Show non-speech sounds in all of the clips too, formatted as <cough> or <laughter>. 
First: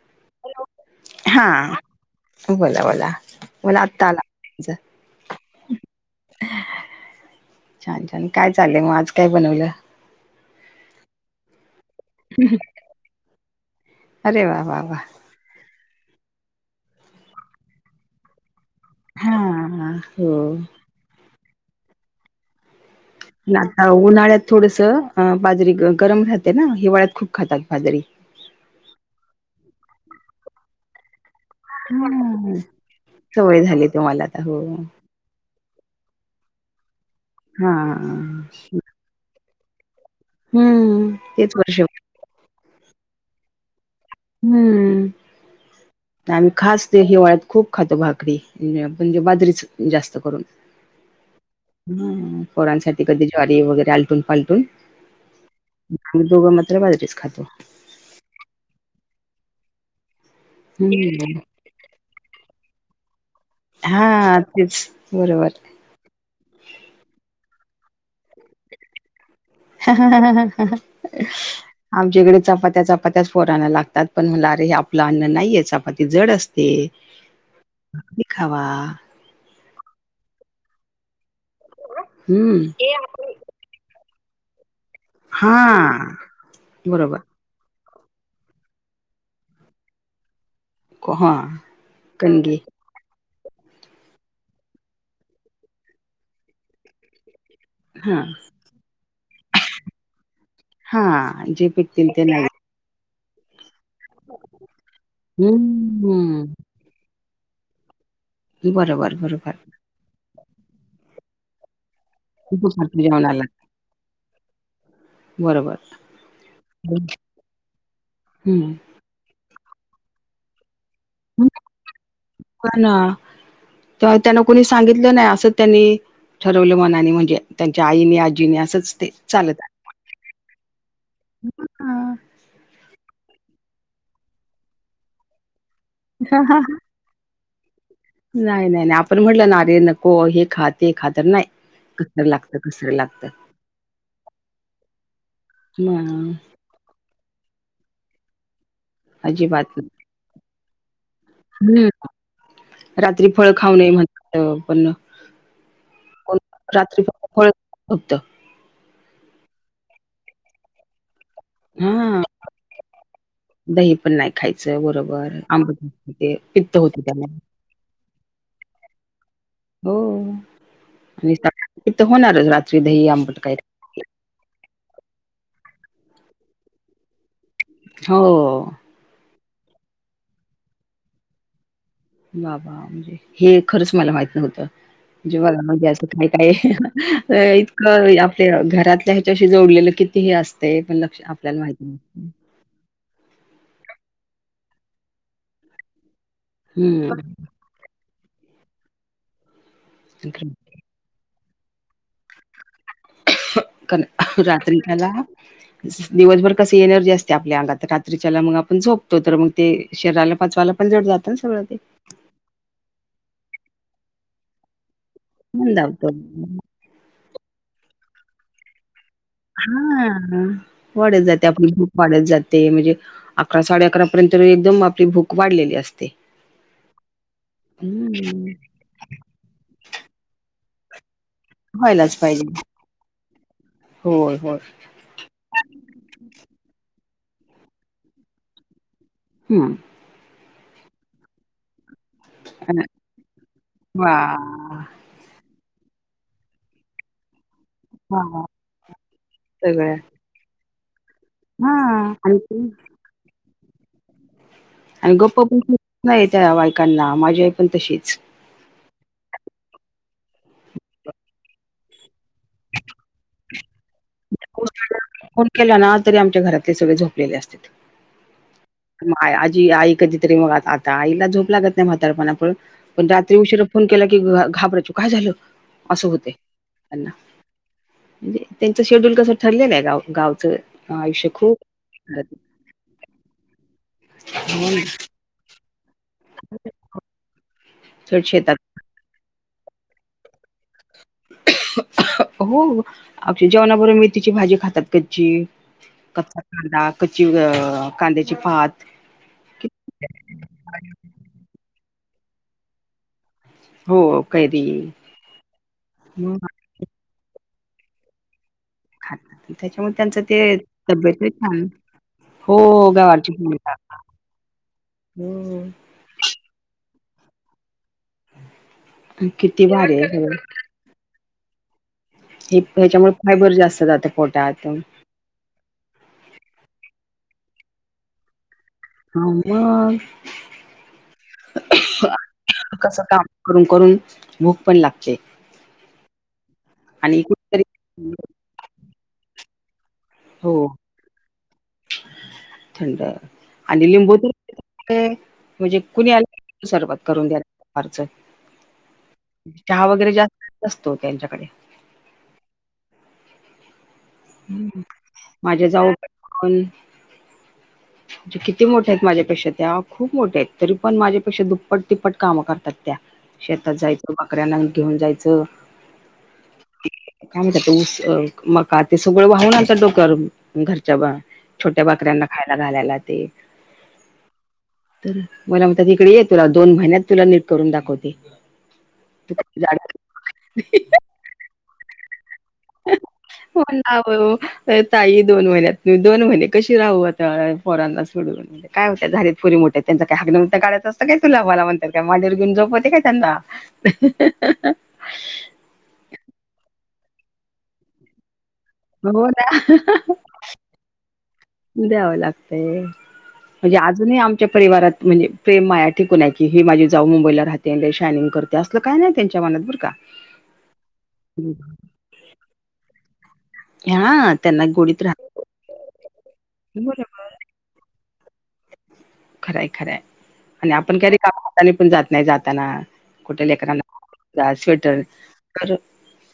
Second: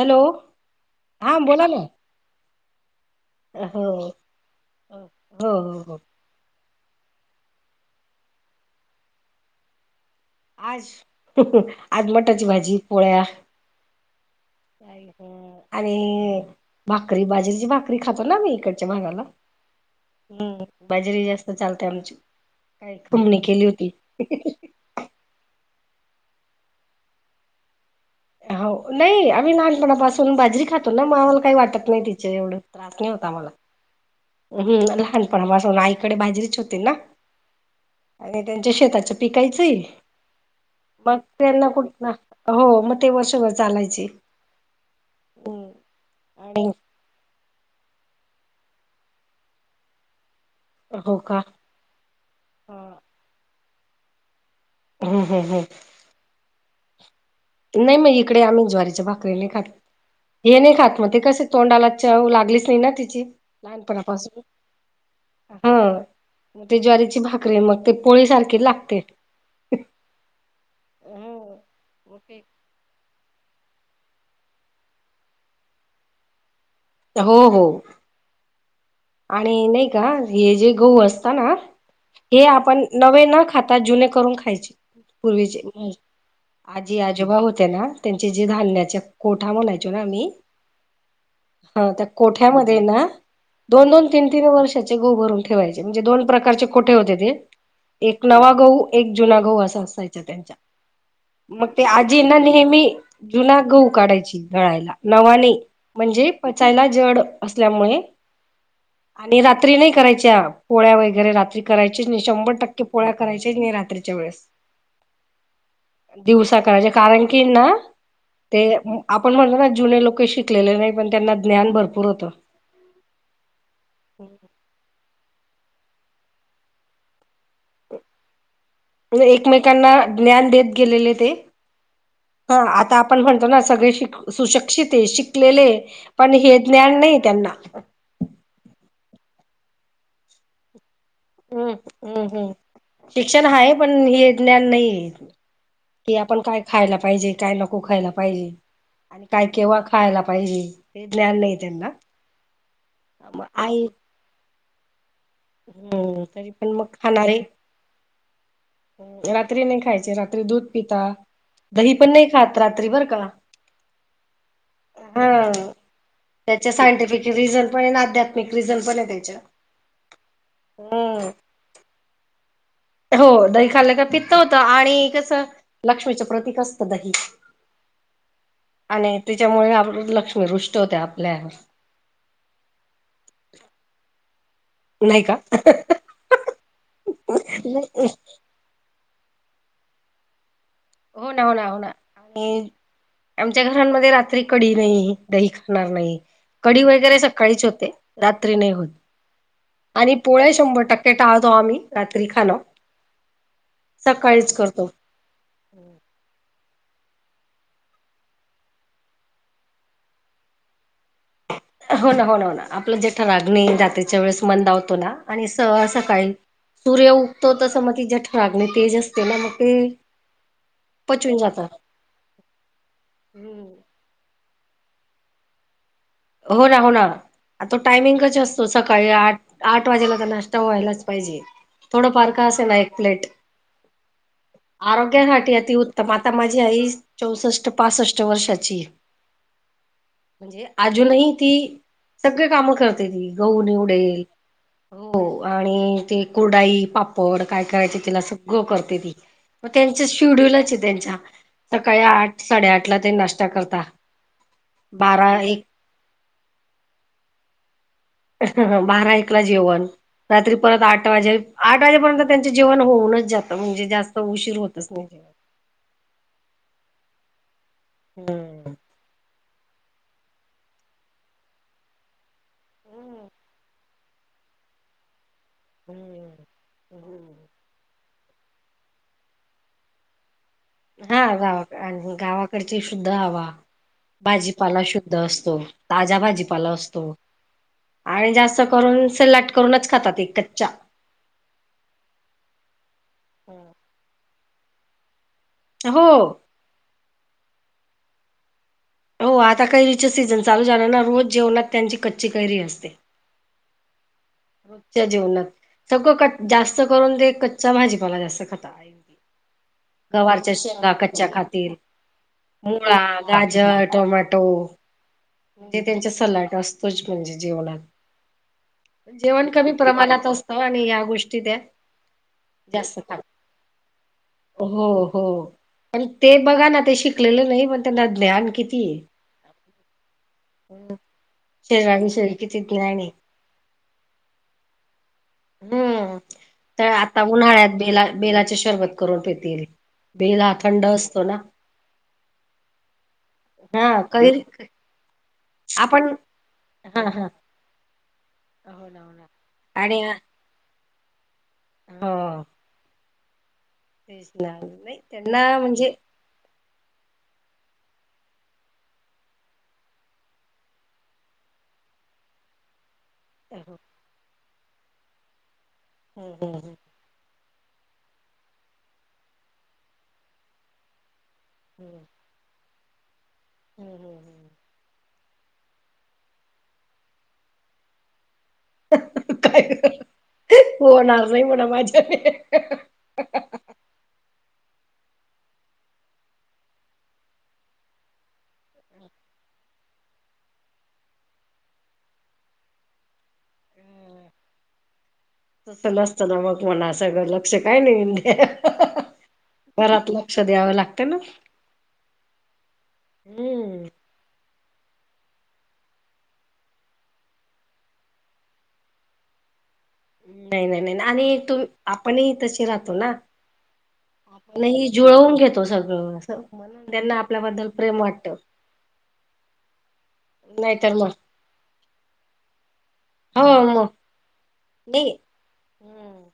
Hello! हा बोलान बोला, बोला, बोला आता आला हो हो हो <unintelligible> छान छान काय चालंय म? आज काय बनवलं? आज, हं हं आज मटाची भाजी पोळ्या आरे वा! वा, वा ह् आणि भाकरी बाजरीची भाकरी खातो ना आमी इकडं चमंगला हा हो बाजरी जास्त चालते आमची <unintelligible> आता उन्हाळ्यात थोडंस बाजरी गरम राहते ना? हिवाळ्यात खूप खातात बाजरी हावं नायी आम्ही लहानपनापासून बाजरी खातो ना म आम्हाला काही वा तट नाही तिच्या हा एवढं त्रास नायी होत आम्हाला सवय झाली तुम्हाला आता हो लहानपनापासून आईकडे बाजरीचं होतीना, हा आणि त्यांच्या शेताच्या विकायचंय? हम्म मग तेच त्यांना वर्ष कुठणं? हो, मग ते वर्षभर चालायचे हम्म आम्ही आणि खास ते हिवाळ्यात खूप खातो भाकरी, म्हणजे बाजरीचं जास्त करून हो का? हम्, हा. पोरांसाठी कधी ज्वारी वगैरे आलटून पालटून हम्, हं हं आम्ही दोघं मात्र बाजारीेचं खातो नायी म इकडे आम्ही ज्वारीच्या भाकरी नायी खात हे नायी खात म ते हम्म कस तोंडाला चव लागलीच नायी तिची हां, लहानपणापासून तेच बरोबर. हं मग ते ज्वारी ची भाकरी मग ते पोळी सारखीच लागते हं हं हं हो आमच्याकडे ते चपात्याचपा चपात्याच पोरांना लागतात, पण म्हणलं अरे, आपलं अन्न नाहीये चपाती जड असते हो हो भाकरी खावा आणि नायी का? हे जे गहू असत ना हे हं. आपण नवे न खाता जुने करून खायचे पूर्वीचे हां, आजी बरोबर. आजोबा होते ना? त्यांचे जे धान्याच्या कोठा म्हणायचो ना आम्ही को हां, हा त्या कणगी कोठ्यामध्ये ना? दोन, दोन, तीन, तीन, वर्षाचे गहू भरून ठेवायचे म्हणजे, दोन प्रकारचे कोठ्या होते ते, हां, एक नवा गहू, एक जुना गहू असं असायचं त्यांच्यात हां, जे मग ते पिकतील आजी ना नाही. नेहमी जुना गहू काढायची दळायला नवा नायी, म्हणजे हं, पचायला जड असल्यामुळे बरोबर आणि बरोबर. रात्री नायी करायच्या पोळ्या वगैरे रात्री करायचीच नायी, शंभर टक्के दुपारच्या पोळ्या जेवणाला. करायचीच नायी रात्रीच्या वेळेस बरोबर. दिवसा करायचे कारण की ना ते हं. आपण म्हणलो ना जुने लोकं शिकलेले नाही पण त्यांना ज्ञान भरपूर होतं. हो ना तेव्हा त्यांना कोणीच सांगितलं नाही असं त्यांनी ठरवलं मनाने म्हणजे त्यांच्या आईने आजीनी असंच ते चालत आलं. एकमेकांना ज्ञान देत गेलेले ते हां. हा आता आपण म्हणतो ना सगळे शिक सुशिक्षित हे शिकलेले पण हे ज्ञान नाही त्यांना नाही नाही नाही आपण म्हटलं ना अरे नको हे खात ते खातर नाही हम्म हम्म कसतरी हम्म लागतं कसंतरी लागतं. शिक्षण आहे पण की म आपण काय खायला पाहिजे काय नको खायला पाहिजे आणि काय अजिबात केव्हा खायला पाहिजे. हे ज्ञान नाही. हम्म त्यांना रात्री मग फळ खाऊ आई नये म्हणतं पण हम्म कोण तरी पण मग रात्री फक्त खाणार ये. फळ फक्त रात्री नाही खायचे रात्री दूध पिता दही पण हां नाही खात रात्री बरं का दही पण नाही खायचं बरोबर ब आंबट ते त्याच्या पित्त होते सायंटिफिक त्यामुळे रिझन पण ये आध्यात्मिक रिझन पण आहे त्याच्या हो हम्म आणि हित होणारच रा हो दही खाल्लं का पित्त होतं आणि कसं लक्ष्मीचं प्रतीक असतं दही हो. आणि तेच्यामुळे आरु लक्ष्मी रुष्ट होते आपल्या बाबा म्हणजे हे खरंच मला माहित नव्हतं. नाही का जेव्हा योग्य असं काय काय इतकं या ते घरातल्या ह्याच्याशी जोडलेलं कितीही असतयं पण लक्ष हो ना हो आपल्याला ना हो माहिती ना नाही आणि आमच्या घरांमध्ये रात्री कडी नाही दही खाणार नाही कडी हम्म. वगैरे सकाळीच होते. रात्री नाही होत आणि पोळ्या शंभर टक्के टाळतो आम्ही रात्री खाणं. कल सकाळीच रात्री करतो काला. दिवसभर कसं एनर्जी असते आपल्या आंगात रात्रीच्याला मग आपण झोपतो तर मग ते शरीराला पचवायला पण जड जातं सगळं ते हो ना हो ना हो ना आपलं जेठरागणी रात्रीच्या वेळेस मंदावतो ना आणि स मंदावतो सकाळी सूर्य उगतो तसं मग ती जटरागणे तेजस हा वाढत पचून जाते जातं. आपली भुक वाढत जाते म्हणजे अकरा हम्म. साडे अकरा पर्यंत एकदम आपली भूक वाढलेली असते. हो ना हो ना आ तो टायमिंग कस हम्म असतो सकाळी आठ आठ वाजायला का नाष्टा व्हायलाच पाहिजे. व्हायलाच थोडाफार का पाहिजे असेना एक प्लेट, होय होय आरोग्यासाठी अति उ तम आता माझी आई चौसष्ट पासष्ट वर्षाची ये. हम्म म्हणजे अजूनही ती सगळे कामं करते ती गहू निवडे वाह! हो आणि ती कुरडाई पापड काय काय आहे ते तिला वाह! सगळं करते ती म सगळ्या त्यांचं शेड्युलच आहे त्यांच्या हा सकाळी आणि आठ ते साडेआठ ला ते नाश्ता करता आणि गप्प बारा एक पण नाही त्या बायकांना माझी आई पण तशीच हं हं बारा एक ला जेवण. रात्री परत आठ वाजे, आठ वाजेपर्यंत त्यांचे जेवण होऊनच जातं म्हणजे जास्त उशीर होतच नाही. केल ना तरी आमच्या घरातले सगळे झोपलेले असतेत. हम्म म आजी आई कधीतरी मग आ आता आईला झोप लागत नाही म्हातारपणा पु पण रात्री उशीरा फोन केला की, घाबरायचं काय झालं असं होतय, त्यांना हम्म. म्हणजे त्यांच शेड्युल कस ठरलेल आहे गाव गावचं, आयुष्य खूप तिकडची शुद्ध हवा, हो भाजीपाला ना. शुद्ध असतो ताज्या भाजीपाला असतो, थेट आणि शेतात जास्त करून सलाड करूनच खातात ते कच्च्या. हो, आपली जेवणाबरोबर मेथीची भाजी खातात कच्ची हो कच्चा कांदा, कच्ची कांद्याची पात हो आता कैरीचे सीझन चालू झाल ना, रोज जेवणात त्यांची कच्ची कैरी असते. हो, कैरी रोजच्या जेवनात सगळं म्हणून कच जास्त करून ते कच्च्या भाजीपाला जास्त खातात. खातात त्याच्यामुळे त्यांचं गवारच्या ते शेंगा कच्च्या तब्येत छान खातील हो मुळा, गवारची पोळी गाजर, टोमॅटो म्हणजे हो त्यांच्या सलाड असतोच म्हणजे जेवणात, जेवण किती कमी भारी आहे प्रमाणात खरं असत हो आणि या गोष्टी त्या हे जास्त ह्याच्यामुळ खात फायबर जास्त जातात पोटात. हो हो, पण ते बघा ना ते शिकलेलं नाही पण त्यांना ज्ञान किती ये. हा मंग. शरीरा विषयी किती ज्ञान कसं आहे. काम करून करून, भूक पण लागते. हम्म, तर आणि आता उन्हाळ्यात बेला कुठतरी बेलाचे शरबत करून पेतील. बेल हा हो थंड असतो ना, थंड. आणि हा लिंबू तून कैरी <inaudible> म्हणजे कुणी आपण आल की लिंबू सरबत हा हा करून दया. दुपारचं, हो ना हो ना चहा आणि वगैरे जास्त नसतो त्यांच्याकडे. हो तेच ना, नाही त्यांना म्हणजे कोण? म्हणजे किती मोठ्या आहेत माझ्यापेक्षा त्या खूप मोठ्या आहेत, तरी पण माझ्यापेक्षा दुप्पट-तिप्पट काम करतात त्या. शेतात हम्म जायच, बकऱ्यांना घेऊन जायच. हं हं हं काय म्हणतात तो ऊस, मका ते सगळं वाहून आणतात डोक्यावर घरच्या छोट्या बकऱ्यांना खायला घालायला ते हम्म हम्म हम्म मला म्हणतात, इकडे ये तुला दोन महिन्यात तुला नीट करून दाखवते. तू काय झाड होणार नाही, होणार नाही म्हणाव माझ्याने. हो ना ओय ओ ताई दोन महिन्यात मी, दोन महिने कशी राहू आता पोरांना सोडून म्हणजे काय होत्यात झालेत पुरी मोठ्या त्यांच काय हगनमुतन काढाचं असतं काय तुला, मला म्हणतात, काय मांडीवर घेऊन झोपती काय त्यांना? तस नसत ना मग, म्हणा सगळं लक्ष काय नाही. हो ना. स द्यावं लागतं ना. द्याव लागतय, म्हणजे हम्म अजूनही आम च्या परिवारात म्हणजे प्रेम माया टीकून आहे की ही माझी जाऊ मुंबईला राहते आणि लय शयनिंग कर ते आसल काय नाही त्यांच्या मनात बर का. नाही नाही नाही नाही आणि तुम आपणही तसे राहतो ना. हा त्यांना नही गोडीत जुळवून घेतो सगळं असं म्हणून राहत त्यांना आपल्याबद्दल प्रेम वाटतं. खरं हाय, खरं हाय, आणि नाहीतर आपण मग काय रिकाम्या हाताने पण जात नाही जाताना. कुठ हो मग लेकरांना घेऊन जा स्वेटर नाही तर हम्म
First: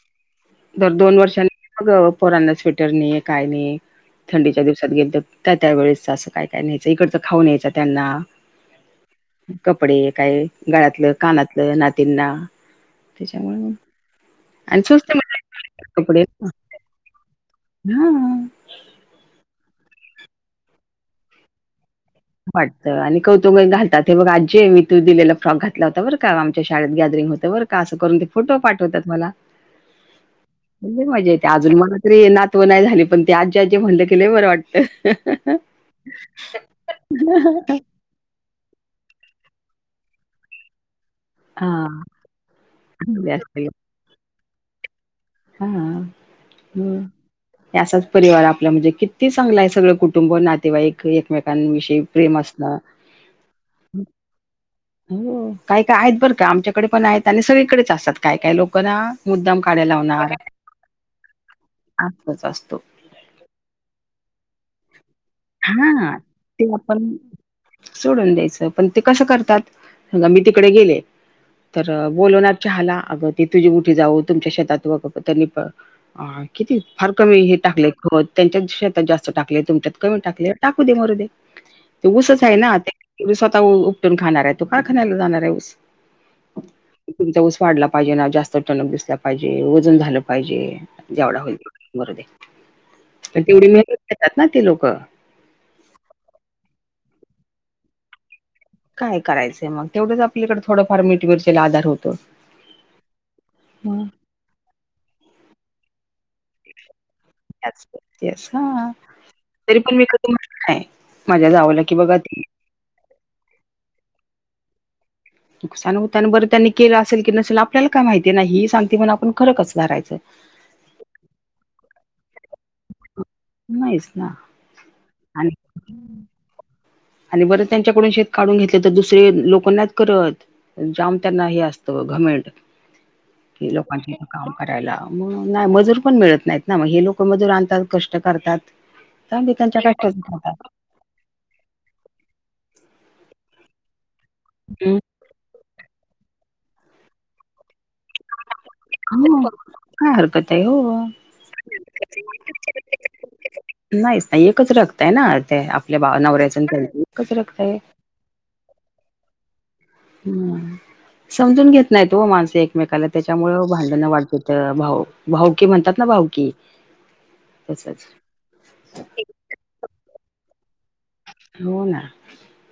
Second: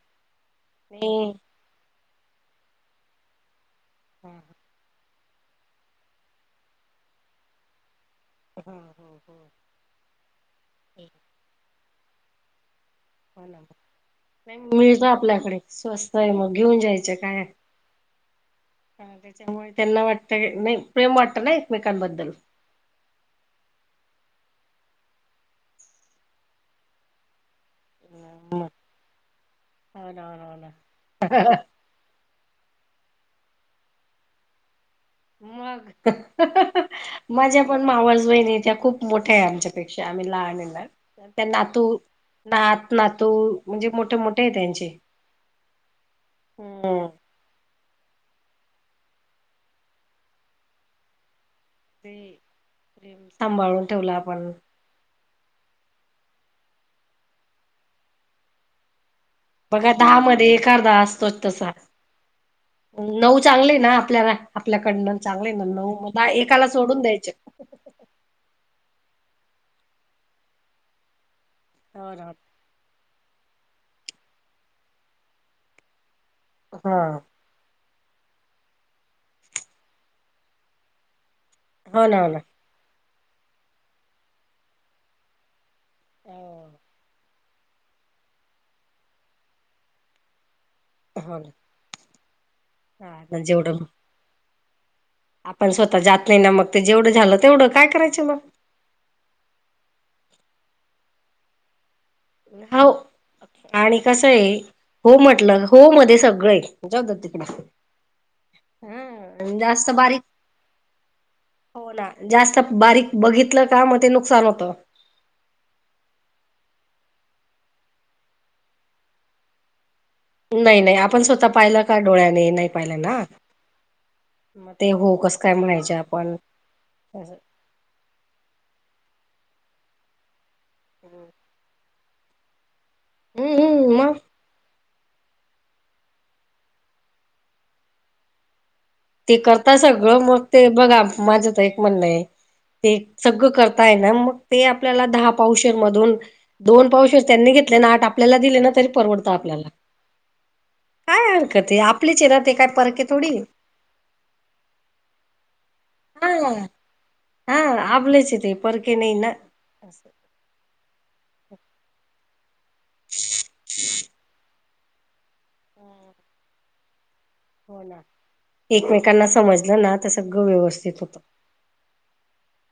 दर दोन नाही वर्षांनी मग पोरांना स्वेटर नई, काय नई, हा थंडीच्या दिवस गेलातर काय त्या वेळेस असं काय- काय न्यायचं इकडचं खाऊ न्यायचं त्यांना हम हम हम. कपडे काय गळ्यातलं, कानातलं, नातींना त्याच्यामुळे आणि मिळतं स्वस्त आपल्याकडे मिळायचे स्वस्त कपडे आहे मग घेऊन जायचं काय. हा हा त्याच्यामुळे त्यांना वाटत नाही प्रेम वाटत ना एकमेकांबद्दल. वाटतं, आणि कौतुकाने घातात हे बघ आज्जे मी तू दिलेला फ्रॉक घातला होता बरं का आमच्या शाळेत गॅदरिंग होत बरं का असं करून ते हो फोटो पाठवतात मला, ना हो ना हो ना म्हणजे मजा येते अजून म. ते नातवं नाही झाली पण ते आज्जे आज्जे म्हटलं की लय बर वाटत. मग माझ्या पण मावस बहिणीच्या खूप मोठ्या आहे आमच्यापेक्षा, आम्ही लहान आहे ना. त्या नातू हां नात, नातू चांगले म्हणजे मोठे- मोठे आहे त्यांचे. हा, हम्म हम्. हे असाच परिवार आपला म्हणजे किती चांगला आहे सगळं कुटुंब, नातेवाईक एकमेकांविषय ते प्रेम आसन प्रेम सांभाळून ठेवला आपण हो काय- काय आहेत बरं का, आमच्याकडे पण आहेत, आणि सगळीकडेच असतात, काय- काय लोक ना मुद्दाम काड्या लावणार म एखादा असतोच तसा, असंच असतो. नऊ चांगलं आहे ना आपल्याला आपल्याकडनं चांगलंय ना नऊ हां, म एकाला ते सोडून आपण द्यायचे. सोडून द्यायचं, पण ते कसं करतात बघा मी तिकडे गेले तर हो ना बोलवणार चहाला आगं ती तुझी मोठी जाऊ तुमच्या शेतात किती फार हा कमी हे टाकलेय खत, त्यांच्यात शेतात जास्त टाकलय, तुमच्यात कमी टाकले, टाकू दे मरू दे. हो ते ना हो ऊसच आहे ना ते मी स्वतः उपटून खाणार आहे तू काय खायला जाणार आहे ऊस? हो. तुमचा ऊस वाढला पाहिजे ना, जास्त टन अप दिसला पाहिजे, वजन झालं पाहिजे, हो जेवढा होईल मरुदे, ना पण तेवढी जेवढं मेहनत घेतात ना ती लोक. आपण स्वतः जात नाही ना मग ते जेवढं झालं तेवढं काय करायचं मग. काय करायचंय मग, तेवढंच आपल्याकडे थोडंफार मिठ मिरचेला आधार होतो. हाव, आणि कस ये हो म्हटलं हो मध्ये सगळं ये, जाऊद्या तिकड, येस हा ह. तरी पण मी कधी म्हणत नाही माझ्या जावाला हो की ना, बघा ते जास्त बारीक बघितलं का मग ते नुकसान होतं. नुकसान होत आणि बरं त्यांनी केलं असेल की नसेल आपल्याला काय माहिती ना ही सांगते म्हण आपण खरं कस धरायचं? नाही नाही आपण स्वत पाहिलं का डोळ्याने नाही पाहिलं ना, नाहीच ना मग ते हो कस काय म्हणायच आपण. हम्म बर त्यांच्याकडून शेत काढून घेतले तर दुसरे लोक नाय करत जाम त्यांना हे असत. तव घमेंड कि हम्म लोकांच्या मग इथं काम करायला, मग नाही मजूर पण मिळत नाहीत ना, मग हे लोक मजूर आणतात कष्ट करतात. ते जाऊदे करता त्यांच्या सगळं कष्टाचं मग खातात ते बघा माझं ते म्हण आहे, ते सगळ करताय ना मग ते हं, आपल्याला दहा पावशेर मधून दोन पावशेर त्यांनी घेतले अन आठ आपल्याला दिले ना तरी परवडत हो आपल्याला, काय हरकत आहे हो काय हरकत आहे? आपलेच आहे ना ते काय परके थोडी ये. नाहीच ना एकच रक्त आहे ना ते आपल्या बा हा नवऱ्याच आणि त्याचं एकच हा रक्त आहे. आपलेच आहे ते. परके नाही ना. असं हम्म समजून घेत नाहीत व माणस एकमेकाला त्याच्यामूळ भांडणं वाढतेत. त भाऊ भाऊकी म्हणतात ना भाऊकी. हो ना, तसच एकमेकांना समजलं ना त सगळं व्यवस्थित होतं हो ना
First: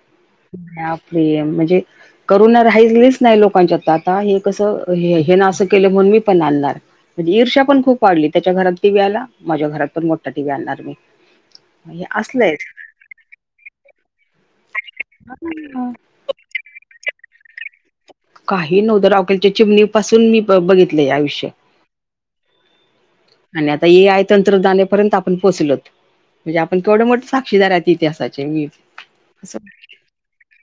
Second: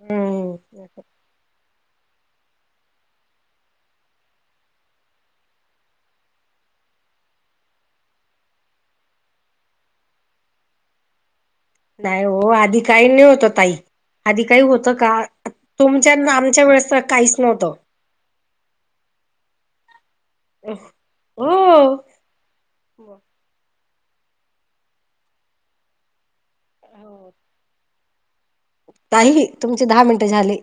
हम्म आपले म्हणजे करुना राहिलीच नाही लोकांच्यात आता हे कसं हे ना असं केलं म्हणून मी पण आणणार. म्हणजे इर्षा पण खूप वाढली, त्याच्या घरात टी वी आला माझ्या घरात पण मोठा टी वी आणणार मी. हे नाही हो असलंयच आधी काही नाही होत ताई आधी काही हो त का? तुमच्या अन आमच्या वेळेस तर काहीच नव्हतं. काही नव्ह द रॉकेलच्या चिमणी पासून मी बघितलंय आयुष्य. हो हो आणि आता ए आय तंत्रज्ञानापर्यंत आपण पोचलोत. म्हणजे आपण केवढे मोठे साक्षीदार आहेत इतिहासाचे. ताई झाले, तुमचे दहा मिनटं झाले.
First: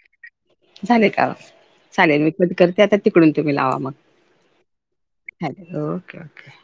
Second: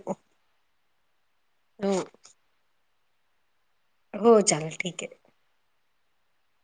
झाले का हो. चालेल मी कट करते आता तिकडून तुम्ही लावा मग. हो चालेल ठीक आहे. Hello okay okay